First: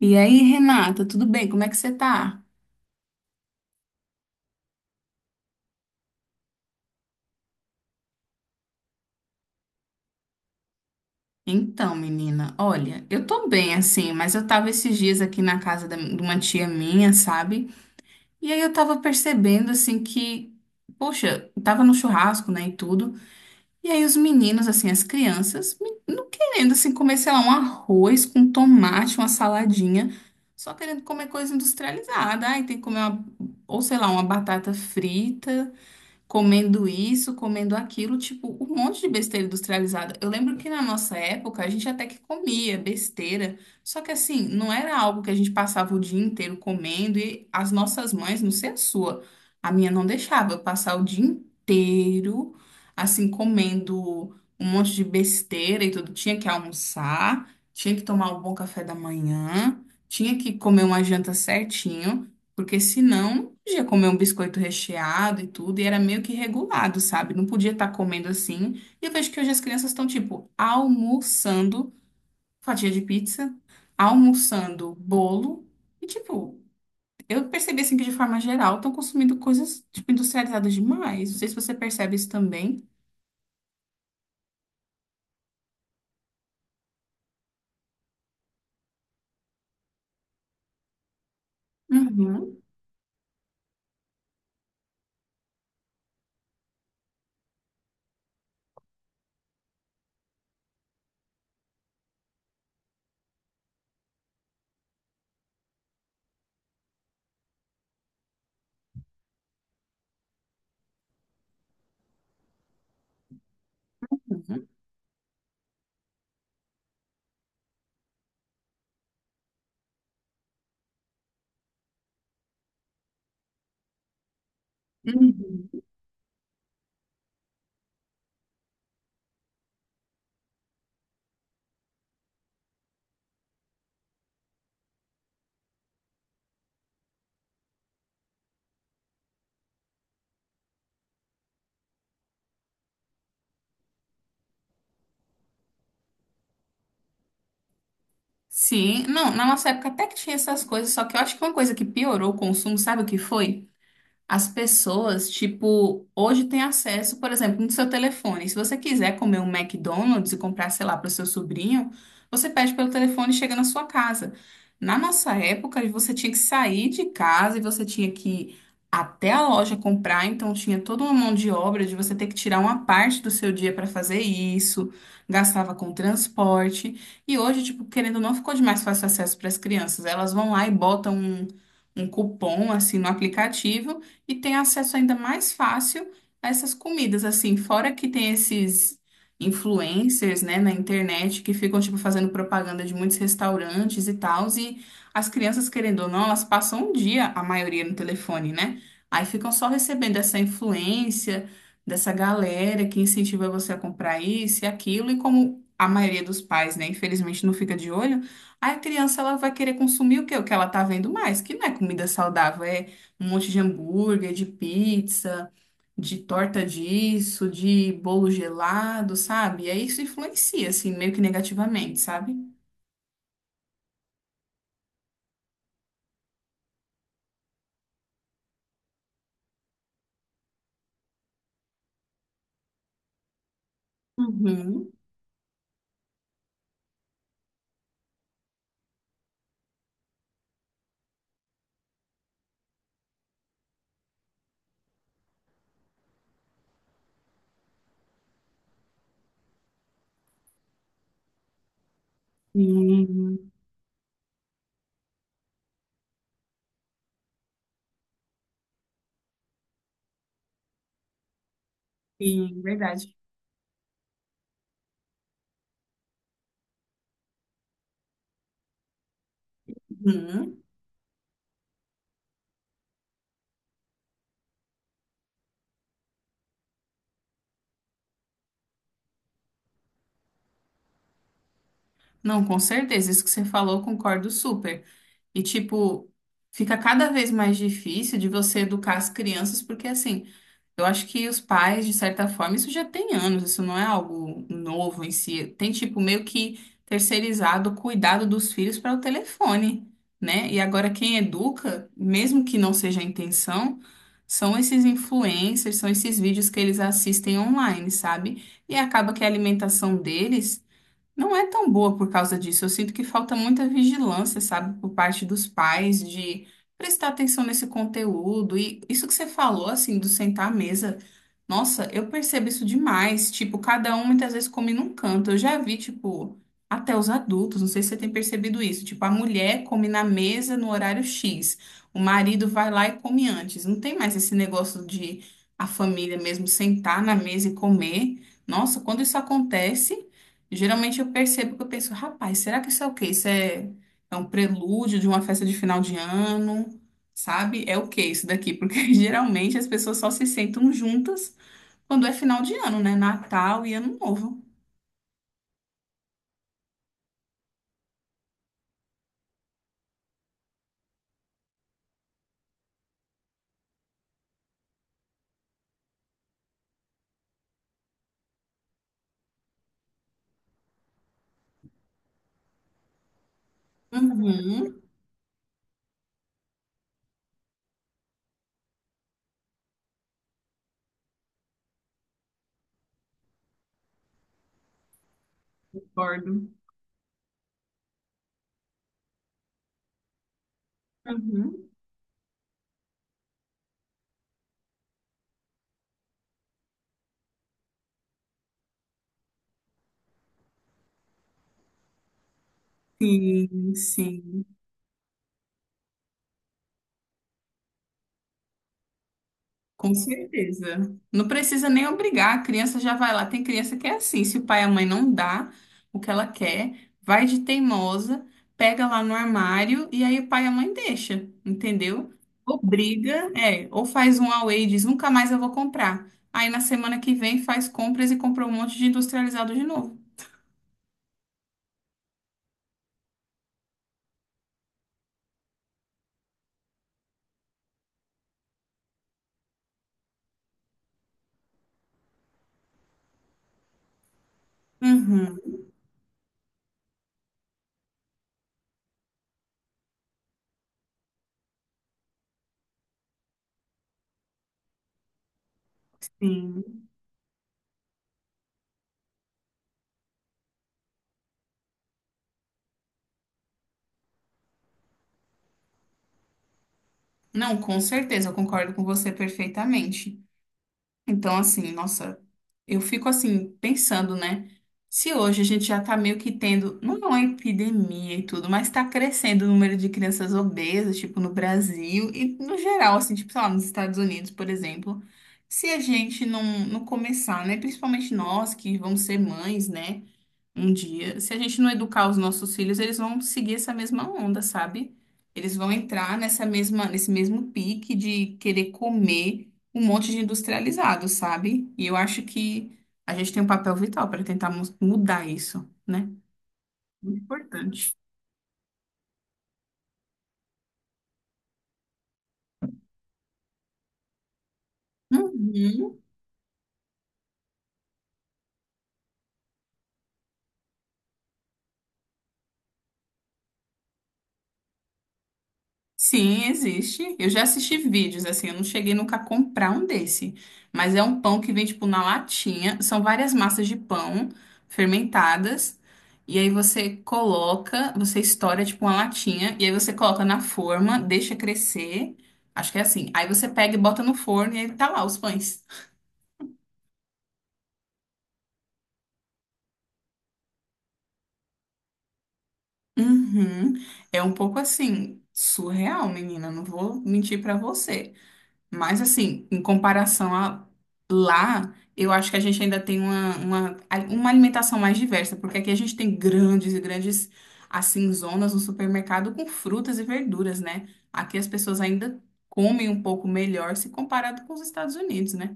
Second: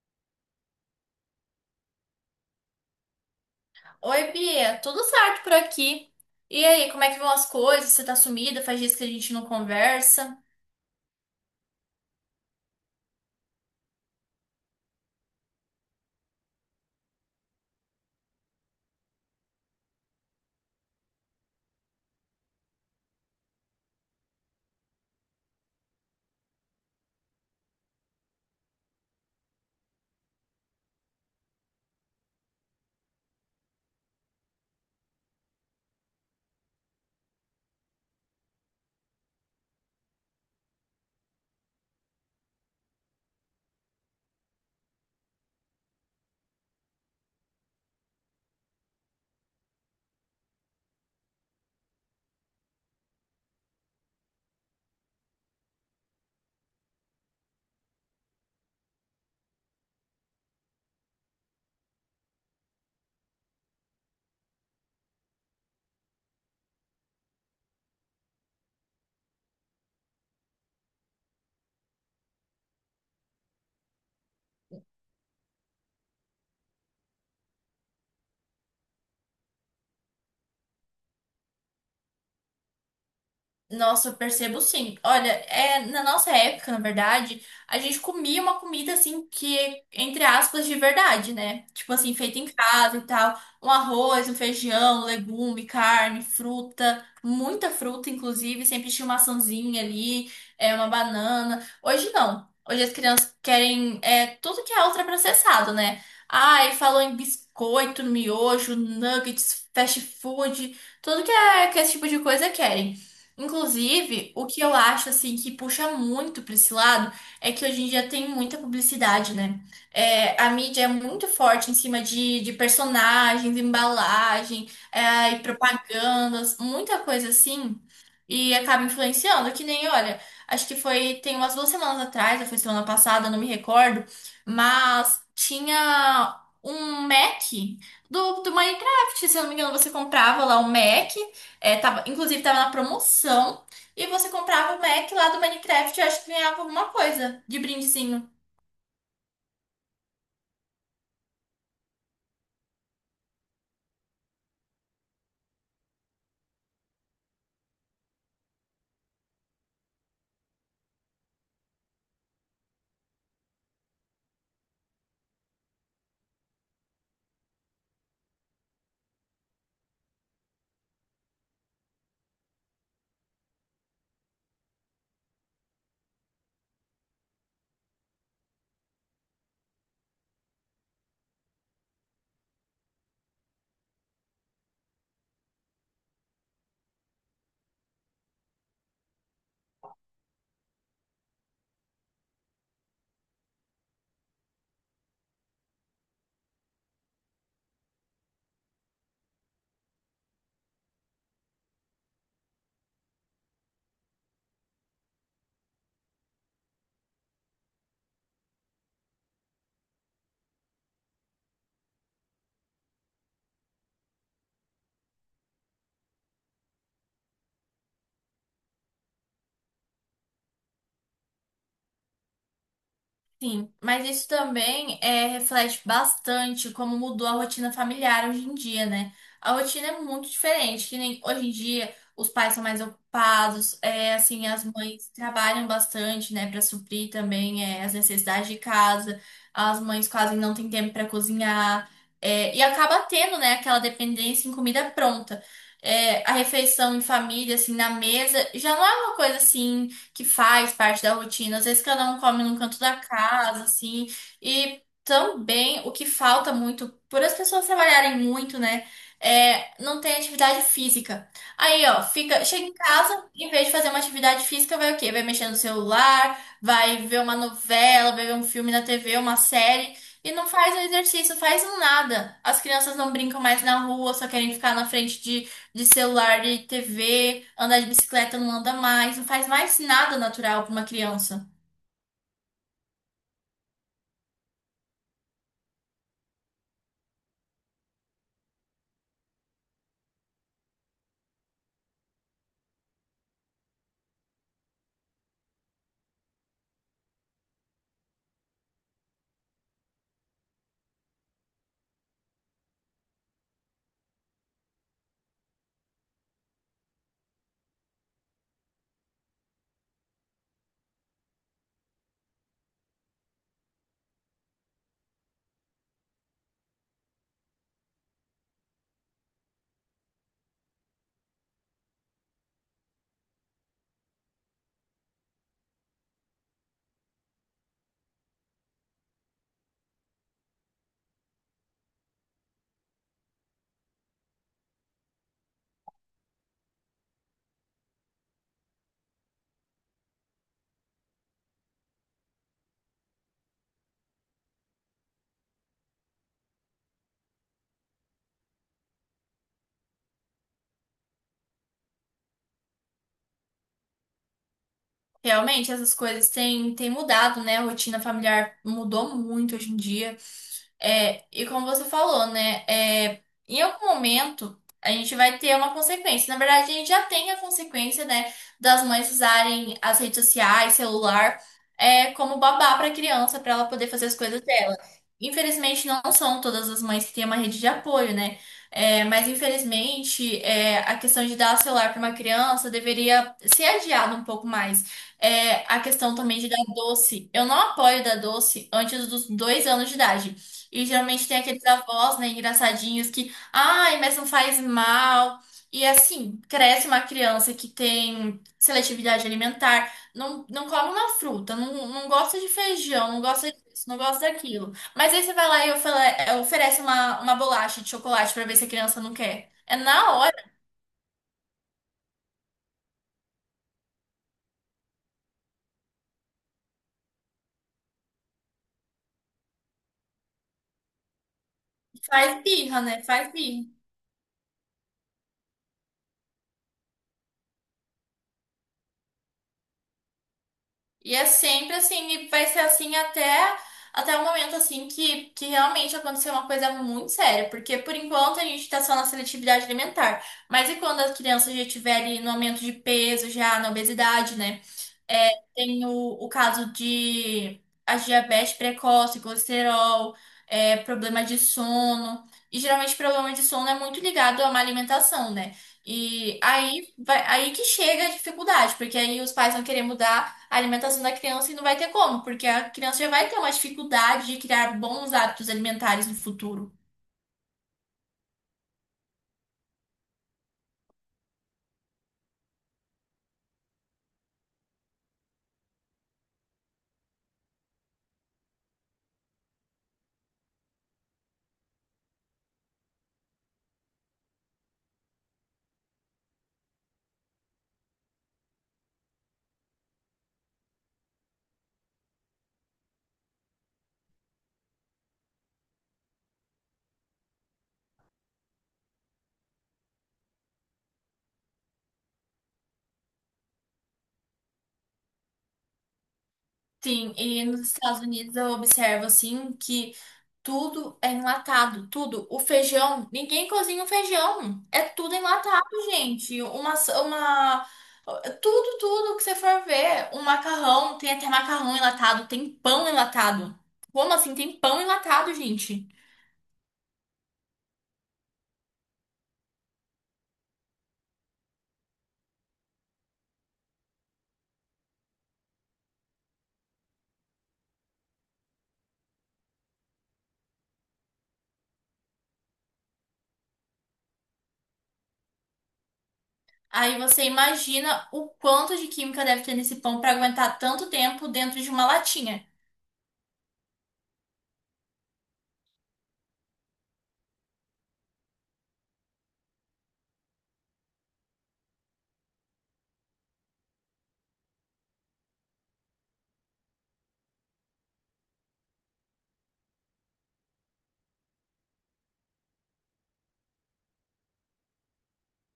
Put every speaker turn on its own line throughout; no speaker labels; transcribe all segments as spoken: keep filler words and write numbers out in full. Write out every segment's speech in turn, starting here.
E aí, Renata, tudo bem? Como é que você tá?
Oi, Bia, tudo certo por aqui? E aí, como é que vão as coisas? Você tá sumida? Faz dias que a gente não conversa.
Então, menina, olha, eu tô bem assim, mas eu tava esses dias aqui na casa da- de uma tia minha, sabe? E aí eu tava percebendo assim que, poxa, eu tava no churrasco, né, e tudo. E aí os meninos, assim, as crianças, me- não querendo assim comer, sei lá, um arroz com tomate, uma saladinha, só querendo comer coisa industrializada. Ai, tem que comer uma, ou sei lá, uma batata frita. Comendo isso, comendo aquilo, tipo, um monte de besteira industrializada. Eu lembro que na nossa época a gente até que comia besteira, só que assim, não era algo que a gente passava o dia inteiro comendo e as nossas mães, não sei a sua, a minha não deixava eu passar o dia inteiro assim comendo um monte de besteira e tudo, tinha que almoçar, tinha que tomar um bom café da manhã, tinha que comer uma janta certinho. Porque senão ia comer um biscoito recheado e tudo, e era meio que regulado, sabe? Não podia estar comendo assim. E eu vejo que hoje as crianças estão, tipo, almoçando fatia de pizza, almoçando bolo, e, tipo, eu percebi assim que de forma geral estão consumindo coisas, tipo, industrializadas demais. Não sei se você percebe isso também.
Nossa, eu percebo sim. Olha, é, na nossa época, na verdade, a gente comia uma comida assim que, entre aspas, de verdade, né? Tipo assim, feita em
Uhum.
casa e tal. Um arroz, um feijão, legume, carne, fruta, muita fruta, inclusive. Sempre tinha uma maçãzinha ali, é, uma banana. Hoje não. Hoje as crianças querem é, tudo que é ultraprocessado, né? Ai, falou em biscoito, miojo, nuggets, fast food, tudo que é que esse tipo de coisa querem. Inclusive, o que
Uhum,
eu acho assim que puxa muito para esse lado é que hoje em dia tem muita publicidade, né? É, a mídia é muito forte em cima de, de personagens, embalagem, é, e
uhum.
propagandas, muita coisa assim, e acaba influenciando. Que nem, olha, acho que foi tem umas duas semanas atrás, ou foi semana passada, não me recordo, mas tinha um Mac do, do Minecraft, se eu não me engano, você comprava lá um Mac. É, tava, inclusive tava na promoção. E você comprava o Mac lá do Minecraft, eu acho que ganhava alguma coisa de brindezinho.
Sim, não, na nossa época até que tinha essas coisas, só que eu acho que uma coisa que piorou o consumo, sabe o que foi? As pessoas, tipo, hoje têm acesso, por exemplo, no seu telefone. Se você quiser comer um McDonald's e comprar, sei lá, para o seu sobrinho, você pede pelo telefone e chega na sua casa. Na nossa época, você tinha que sair de casa e você tinha que ir até a loja comprar, então tinha toda uma mão de obra de você ter que tirar uma parte do seu dia para fazer isso, gastava com transporte. E hoje, tipo, querendo ou não, ficou de mais fácil acesso para as crianças. Elas vão lá e botam um um cupom assim no aplicativo e tem acesso ainda mais fácil a essas comidas, assim, fora que tem esses influencers, né, na internet que ficam, tipo, fazendo propaganda de muitos restaurantes e tal, e as crianças, querendo ou não, elas passam um dia, a maioria, no telefone, né? Aí ficam só recebendo essa influência dessa galera que incentiva você a comprar isso e aquilo, e como a maioria dos pais, né, infelizmente não fica de olho, aí a criança, ela vai querer consumir o quê? O que ela tá vendo mais, que não é comida saudável, é um monte de hambúrguer, de pizza, de torta disso, de bolo gelado, sabe? E aí isso influencia, assim, meio que negativamente, sabe?
Sim, mas isso também é, reflete bastante como mudou a rotina familiar hoje em dia, né? A rotina é muito diferente, que nem hoje em dia os pais são mais ocupados, é assim, as
Uhum.
mães trabalham bastante, né, para suprir também, é, as necessidades de casa, as mães quase não têm tempo para cozinhar, é, e acaba tendo, né, aquela dependência em comida pronta. É, a refeição em família, assim, na mesa, já não é uma coisa assim que faz parte da rotina. Às vezes cada um come num canto da
Sim,
casa, assim. E também o que falta muito, por as pessoas trabalharem muito, né? É, não tem atividade física. Aí, ó, fica,
sim,
chega em
verdade.
casa, em vez de fazer uma atividade física, vai o quê? Vai mexer no celular, vai ver uma novela, vai ver um filme na T V, uma série. E não
Uhum.
faz um exercício, faz um nada. As crianças não brincam mais na rua, só querem ficar na frente de celular, de T V, andar de bicicleta não anda mais, não faz mais nada natural para uma criança.
Não, com certeza, isso que você falou, eu concordo super. E, tipo, fica cada vez mais difícil de você educar as crianças, porque, assim, eu acho que os pais, de certa forma, isso já tem anos, isso não é algo novo em si. Tem, tipo, meio que terceirizado o cuidado dos filhos para o telefone, né? E agora quem educa, mesmo que não seja a intenção, são esses influencers, são esses vídeos que eles assistem online, sabe? E acaba que a alimentação deles não é tão boa por causa disso. Eu sinto que falta muita vigilância, sabe, por parte dos pais de prestar atenção nesse conteúdo. E isso que você falou, assim, do sentar à mesa, nossa, eu percebo isso demais. Tipo, cada um muitas vezes come num canto. Eu já vi, tipo, até os adultos, não sei se você tem percebido isso. Tipo, a mulher come na mesa no horário X, o marido vai lá e come antes. Não tem mais esse negócio de a família mesmo sentar na mesa e comer. Nossa, quando isso acontece. Geralmente eu percebo que eu penso, rapaz, será que isso é o quê? Isso é, é um prelúdio de uma festa de final de ano, sabe? É o quê isso daqui? Porque geralmente as pessoas só se sentam juntas quando é final de ano, né? Natal e Ano Novo.
Realmente, essas coisas têm, têm mudado, né? A rotina familiar mudou muito hoje em dia. É, e como você falou, né? É, em algum momento a gente vai ter uma consequência. Na verdade, a gente já tem a consequência, né? Das mães usarem as redes sociais, celular, é, como babá para a criança, para ela poder fazer as coisas dela.
Uhum,
Infelizmente, não são todas as mães que têm uma rede de apoio, né? É, mas infelizmente, é, a questão de dar celular para uma criança deveria ser adiada um pouco mais. É, a questão
concordo.
também de dar doce. Eu não apoio dar doce antes dos dois anos de idade. E geralmente tem aqueles
Uhum.
avós, né, engraçadinhos que, ai, mas não faz mal. E assim, cresce uma criança que tem seletividade alimentar, não, não come uma fruta, não, não gosta de feijão, não gosta
Sim,
disso, não gosta
sim.
daquilo. Mas aí você vai lá e ofele- é, oferece uma, uma bolacha de chocolate pra ver se a criança não quer. É
Com
na hora,
certeza. Não precisa nem obrigar, a criança já vai lá. Tem criança que é assim, se o pai e a mãe não dá o que ela quer, vai de teimosa, pega lá no armário e aí o pai e a mãe deixa, entendeu?
faz birra, né?
Obriga,
Faz birra.
é, ou faz um away e diz, nunca mais eu vou comprar. Aí na semana que vem faz compras e compra um monte de industrializado de novo.
E é sempre assim, e vai ser assim até, até o momento assim que, que realmente acontecer uma coisa muito séria, porque por enquanto a gente tá só na seletividade alimentar. Mas e quando a criança já estiver ali no aumento de peso, já na obesidade, né? É,
Uhum,
tem o, o caso de a diabetes precoce, colesterol, é, problema de sono. E geralmente problema de sono é muito ligado a uma alimentação, né? E
sim.
aí, vai, aí que chega a dificuldade, porque aí os pais vão querer mudar a alimentação da criança e não vai ter como, porque a criança já vai ter uma dificuldade de criar bons hábitos alimentares no futuro.
Não, com certeza, eu concordo com você perfeitamente. Então, assim, nossa, eu fico assim, pensando, né? Se hoje a gente já tá meio que tendo, não é uma epidemia e tudo, mas tá crescendo o número de crianças obesas, tipo, no Brasil e no geral, assim, tipo, sei lá, nos Estados Unidos, por exemplo. Se a gente não, não começar, né? Principalmente nós que vamos ser mães, né? Um dia. Se a gente não educar os nossos filhos, eles vão seguir essa mesma onda, sabe? Eles vão entrar nessa mesma, nesse mesmo pique de querer comer um monte de industrializado, sabe? E eu acho que a gente tem um papel vital para tentar mu- mudar isso, né?
Sim,
Muito
e nos
importante.
Estados Unidos eu observo assim que tudo é enlatado, tudo. O feijão, ninguém cozinha o feijão. É tudo enlatado,
Uhum.
gente. Uma, uma, tudo, tudo que você for ver. O macarrão, tem até macarrão enlatado, tem pão enlatado. Como assim? Tem pão enlatado, gente.
Sim, existe. Eu já assisti vídeos, assim, eu não cheguei nunca a comprar um desse. Mas é um pão que vem, tipo, na latinha. São várias massas de pão fermentadas. E aí você coloca, você estoura, tipo, uma latinha. E aí você coloca na forma, deixa crescer. Acho que é assim. Aí você pega e bota no forno e aí tá lá os pães.
Aí você imagina o quanto de química deve ter nesse pão para aguentar tanto tempo dentro de uma latinha.
Uhum. É um pouco assim, surreal, menina. Não vou mentir pra você. Mas assim, em comparação a lá, eu acho que a gente ainda tem uma, uma, uma alimentação mais diversa, porque aqui a gente tem grandes e grandes, assim, zonas no supermercado com frutas e verduras, né? Aqui as pessoas ainda comem um pouco melhor se comparado com os Estados Unidos, né?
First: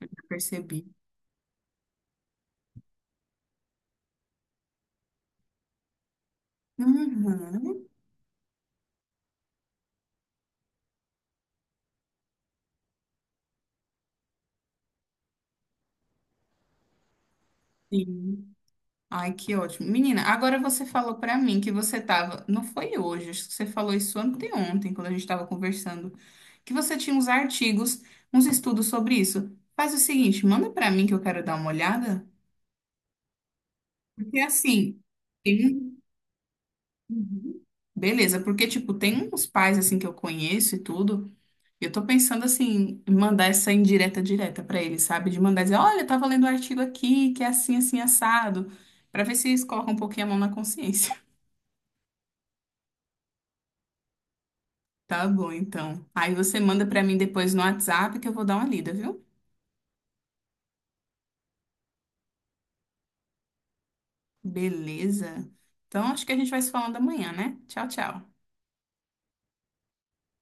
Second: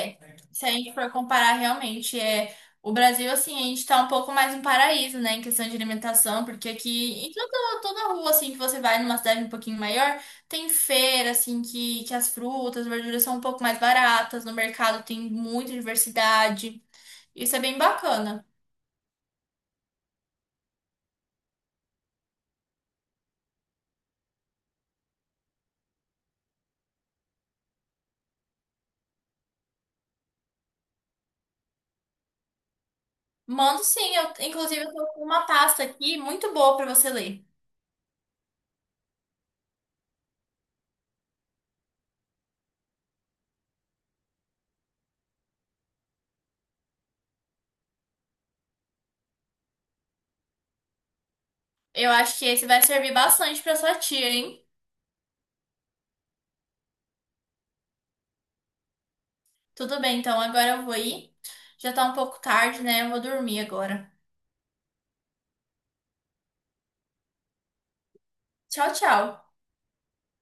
Eu
se a
percebi.
gente for comparar realmente, é, o Brasil, assim, a gente tá um pouco mais um paraíso, né, em questão de alimentação, porque
Uhum.
aqui, em toda, toda rua, assim, que você vai numa cidade um pouquinho maior, tem feira, assim, que, que as frutas, verduras são um pouco mais baratas, no mercado tem muita diversidade, isso é bem bacana.
Sim. Ai, que ótimo. Menina, agora você falou pra mim que você tava, não foi hoje, acho que você falou isso anteontem, quando a gente tava conversando, que você tinha uns artigos, uns estudos sobre isso. Faz o seguinte, manda pra mim que eu quero dar uma olhada,
Mando sim, eu,
porque
inclusive eu
assim,
tô com uma
tem...
pasta
um,
aqui muito boa pra você ler.
Uhum. Beleza, porque tipo, tem uns pais assim que eu conheço e tudo, e eu tô pensando assim, em mandar essa indireta direta pra eles, sabe? De mandar dizer, olha, eu tava lendo um artigo aqui, que é assim, assim, assado, pra ver se eles colocam um pouquinho a mão na consciência.
Eu acho que esse vai servir bastante pra sua tia, hein?
Tá bom, então. Aí você manda pra mim depois no WhatsApp que eu vou dar uma lida, viu?
Tudo bem, então agora eu vou ir. Já tá um pouco tarde, né? Eu vou dormir agora.
Beleza. Então acho que a gente vai se falando amanhã, né? Tchau, tchau.
Tchau, tchau.